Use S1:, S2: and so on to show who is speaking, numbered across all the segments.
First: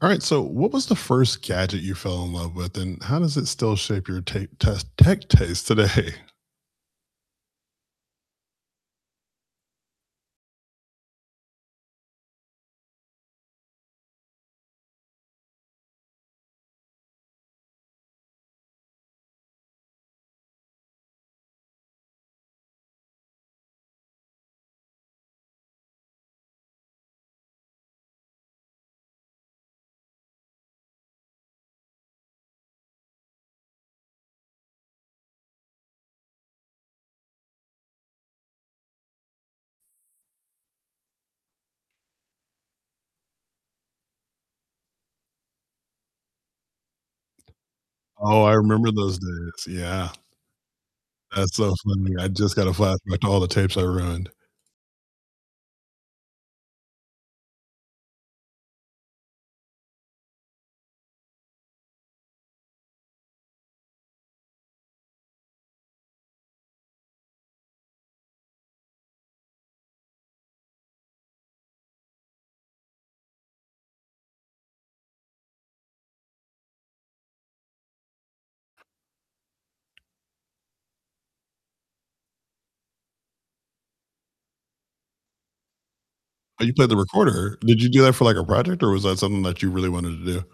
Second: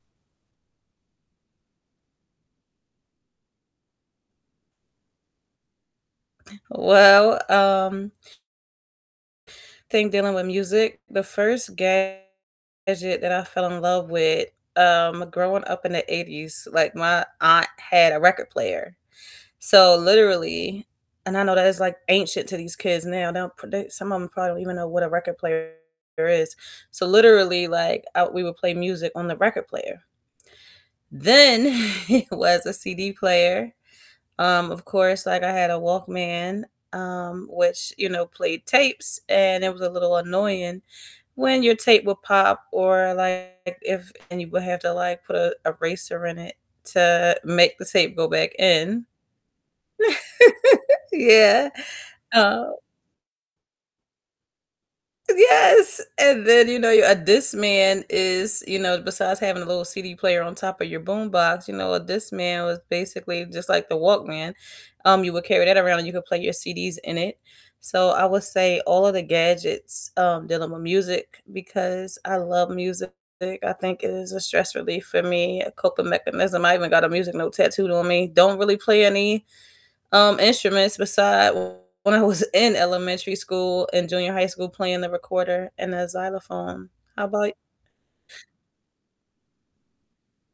S1: All right, so what was the first gadget you fell in love with, and how does it still shape your ta test tech taste today?
S2: Well, um Think dealing with music. The first gadget that I fell in love with, um, growing up in the '80s, like my aunt had a record player, so literally and I know that is like ancient to these kids now, they don't produ some of them probably don't even know what a record player is, so literally, like, uh, we would play music on the record player. Then it was a CD player, um, of course, like, I had a Walkman, um, which, you know, played tapes, and it was a little annoying when your tape would pop or like if and you would have to like put a eraser in it to make the tape go
S1: Oh,
S2: back
S1: I remember
S2: in.
S1: those days, yeah. That's
S2: Yeah,
S1: so funny, I just
S2: uh
S1: got a flashback to all the tapes I ruined.
S2: Yes! And then, you know, a Discman is, you know, besides having a little CD player on top of your boombox, you know, a Discman was basically just like the Walkman, um, you would carry that around and you could play your CDs in it, so I would say all of the gadgets, um, dealing with music because I love music. I think it is a stress relief for me, a coping mechanism, I even got a music note tattooed on me, don't really play any, um, instruments beside when I was in elementary school and junior high school playing the recorder and the
S1: Oh, you played
S2: xylophone.
S1: the
S2: How about
S1: recorder? Did you do that for, like, a project or was that something that you really wanted to do?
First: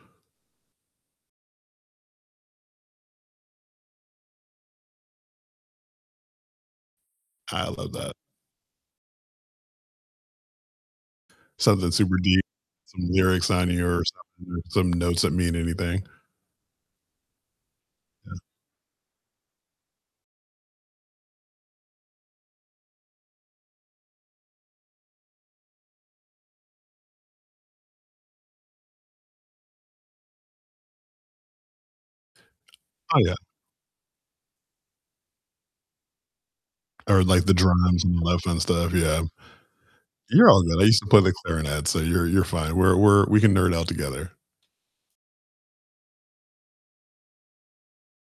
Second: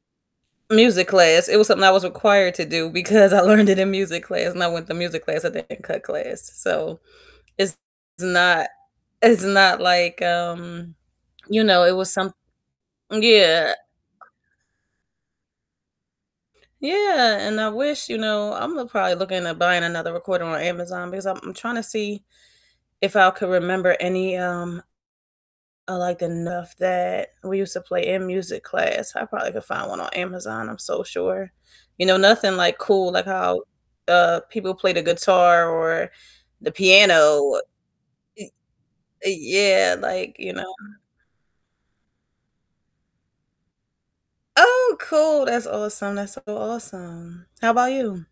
S2: Music class, it was something I was required to do because I learned it in music class, and I went to music class, I didn't cut class, so
S1: I
S2: it's
S1: love that.
S2: not it's not like, um, you know, it
S1: Something
S2: was
S1: super
S2: some
S1: deep with some lyrics on
S2: yeah.
S1: here or something or some notes that mean anything.
S2: Yeah, and I wish, you
S1: [unintelligible]
S2: know Imma probably look into buying another recorder on Amazon because I'm trying to see if I could remember any, um, I liked enough that we used to play in music class. I probably could find one on Amazon, I'm so sure, you know, nothing like cool,
S1: Oh,
S2: like
S1: yeah.
S2: how, uh, people play the guitar or the
S1: Or like the
S2: piano.
S1: drums and the [unintelligible]
S2: Y
S1: and stuff, yeah.
S2: yeah, like,
S1: You're
S2: you
S1: all
S2: know.
S1: good, I used to play the clarinet, so you're you're fine. We're we're we can nerd out together.
S2: Oh, cool! That's awesome, that's so awesome. How 'bout you?